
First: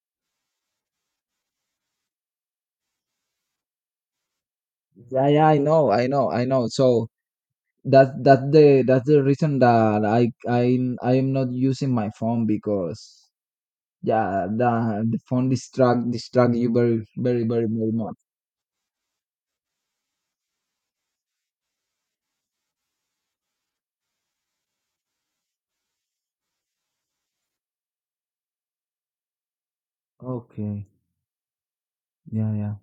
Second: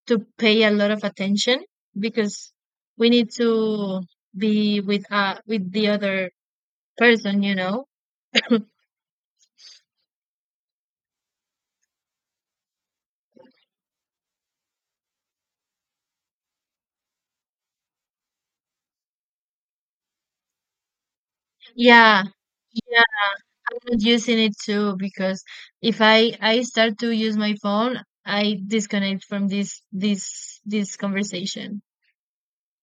to pay a lot of attention because we need to be
Yeah, yeah,
with the other
I know. So
person, you know?
that's the reason that I am not using my phone. Because yeah, the phone distract you very much.
Yeah. Not using it too because if I start to use my phone, I disconnect from this this
Okay.
this conversation.
Yeah, yeah.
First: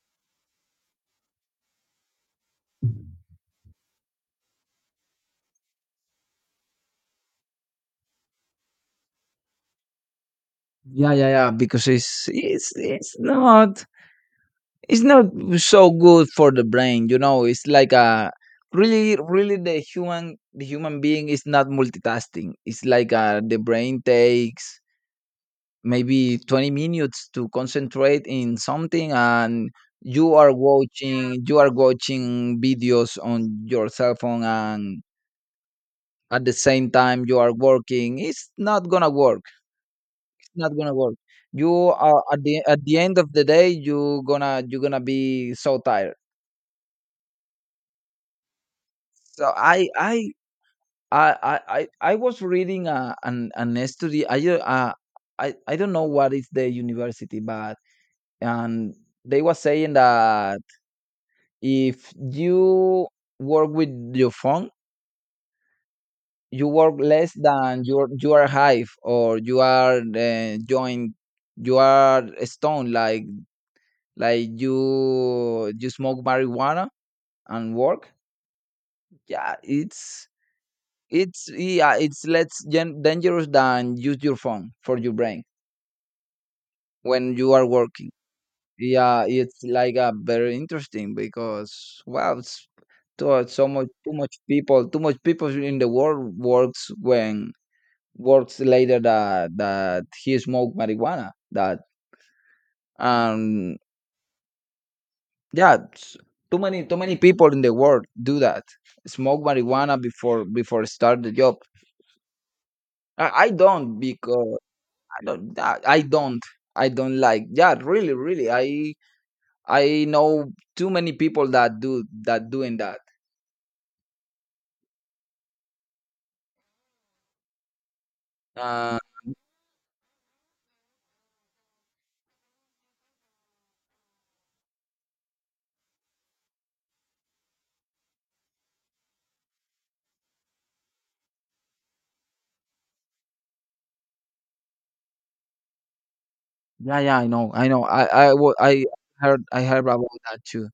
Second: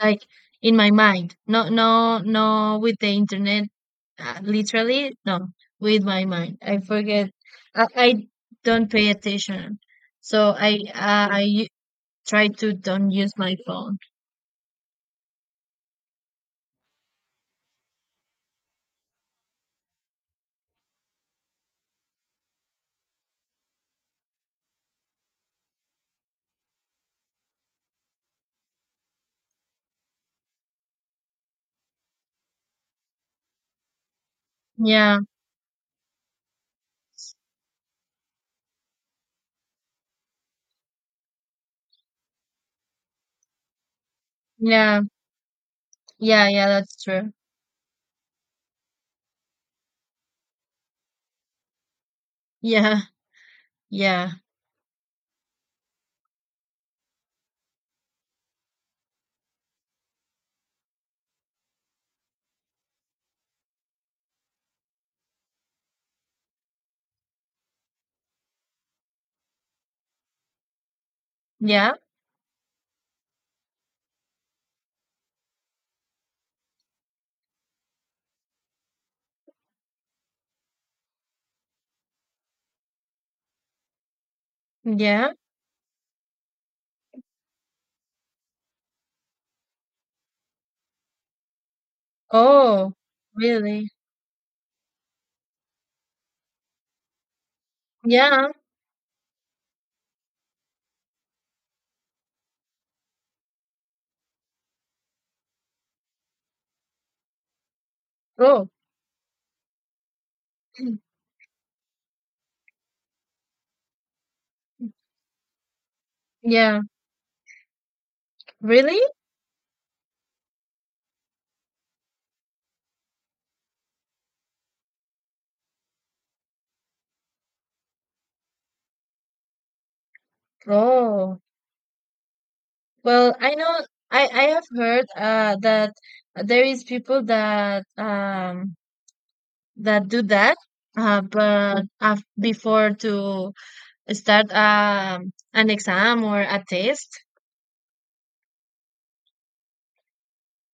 Like in my mind, no no no with the internet, literally no with my mind. I forget. I don't pay attention, so I
Yeah, yeah, yeah. Because
try to don't
it's
use my
not
phone.
it's not so good for the brain. You know, it's like a really the human, the human being is not multitasking. It's like the brain takes maybe 20 minutes to concentrate in something, and you are watching videos on your cell phone, and
Yeah
at the same time you are working. It's not gonna work. it's not gonna work you are at the end of the day, you gonna, you're gonna
yeah
be so tired.
yeah yeah. That's true.
So I was reading
Yeah
a, an study
yeah
I don't know what is the university. But and they were saying that if you work with your phone, you work less than you are hive, or you are, joined. You
yeah
are a stone, like you smoke marijuana and work. yeah it's it's, yeah, it's less dangerous than use your phone for your
yeah.
brain when you are working. Yeah, it's like a very interesting, because wow, it's
Oh
so much,
really?
too much people in the world works when
Yeah.
words later that he smoked marijuana. That um yeah, s- too many people in the world do that.
Oh,
Smoke marijuana before before start the job. I don't because I don't I I don't
yeah.
I don't like yeah really really
Really?
I know too many people that do that doing that. Uh,
Oh. Well, I know I have heard that there is people that that do that but before to start an exam or a
yeah,
test,
I heard, about that too.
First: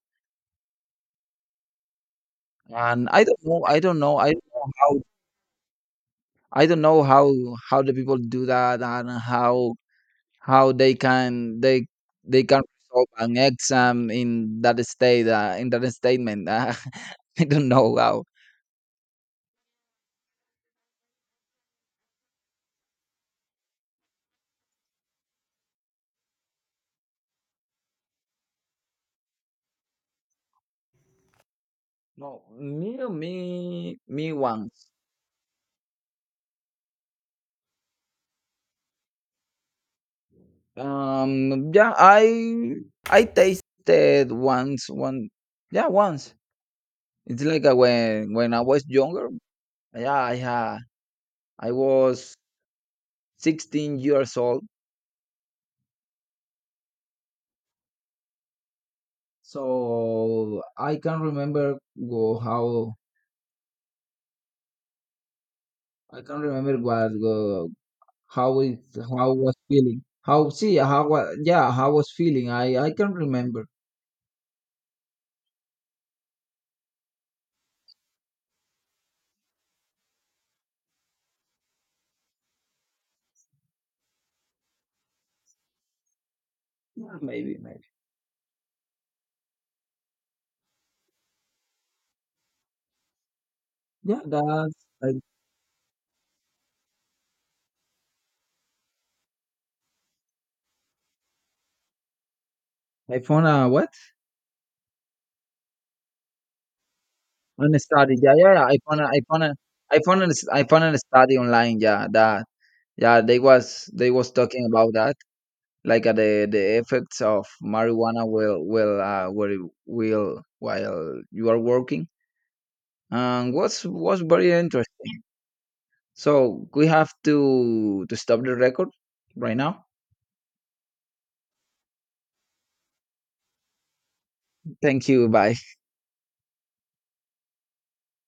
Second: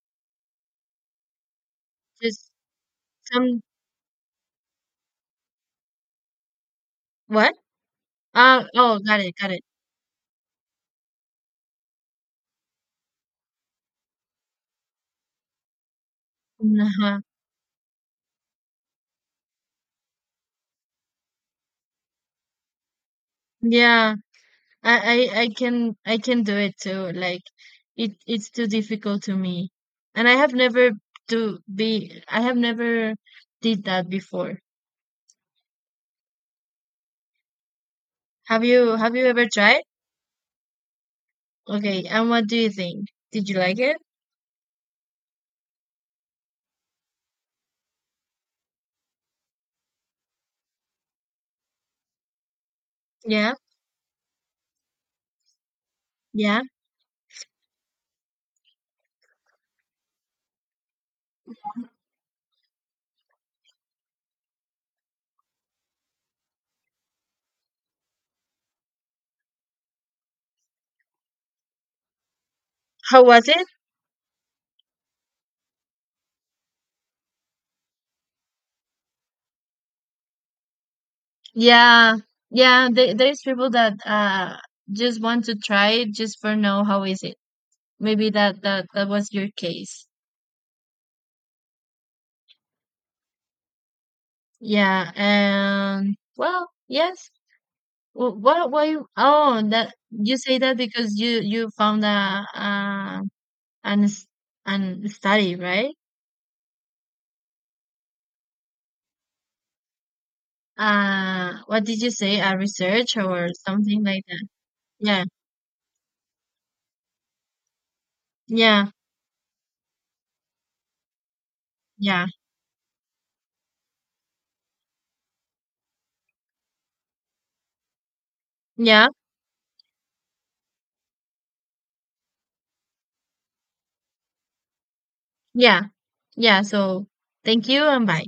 just
And I don't
some
know, how I don't know how
what?
how the people do that,
Oh,
and
got it, got it.
how how they can they they can resolve an exam in that state, in that statement.
Uh-huh.
I don't know how.
Yeah. I can do it too. Like it it's too difficult to me. And I
No,
have never did that
me
before.
once.
Have you ever tried?
Yeah,
Okay, and what do you think?
I
Did you like it?
tasted once one. Yeah, once. It's like when I was younger. Yeah, I was
Yeah.
16 years old.
Yeah.
So I can't remember what, how it, how was feeling? how see how wa- yeah how was feeling? I can't
How was it?
remember.
Yeah. Yeah, there's people that just want to try it just for know how
Yeah,
is it.
maybe maybe.
Maybe that was your case.
Yeah, that's
Yeah, and well, yes. What? Why? Oh, that you say that because you found a
iPhone. What?
an s- an study, right?
On a study. Yeah, yeah, yeah. iPhone, iPhone, iPhone iPhone, and study online.
What did
Yeah,
you say?
that.
A research
Yeah,
or something
they
like
was
that?
talking about that,
Yeah,
like the effects of marijuana
yeah,
will while you are working.
yeah,
And was very interesting. So we have to stop the record
yeah,
right now. Thank you. Bye.
yeah, yeah. So thank you and bye.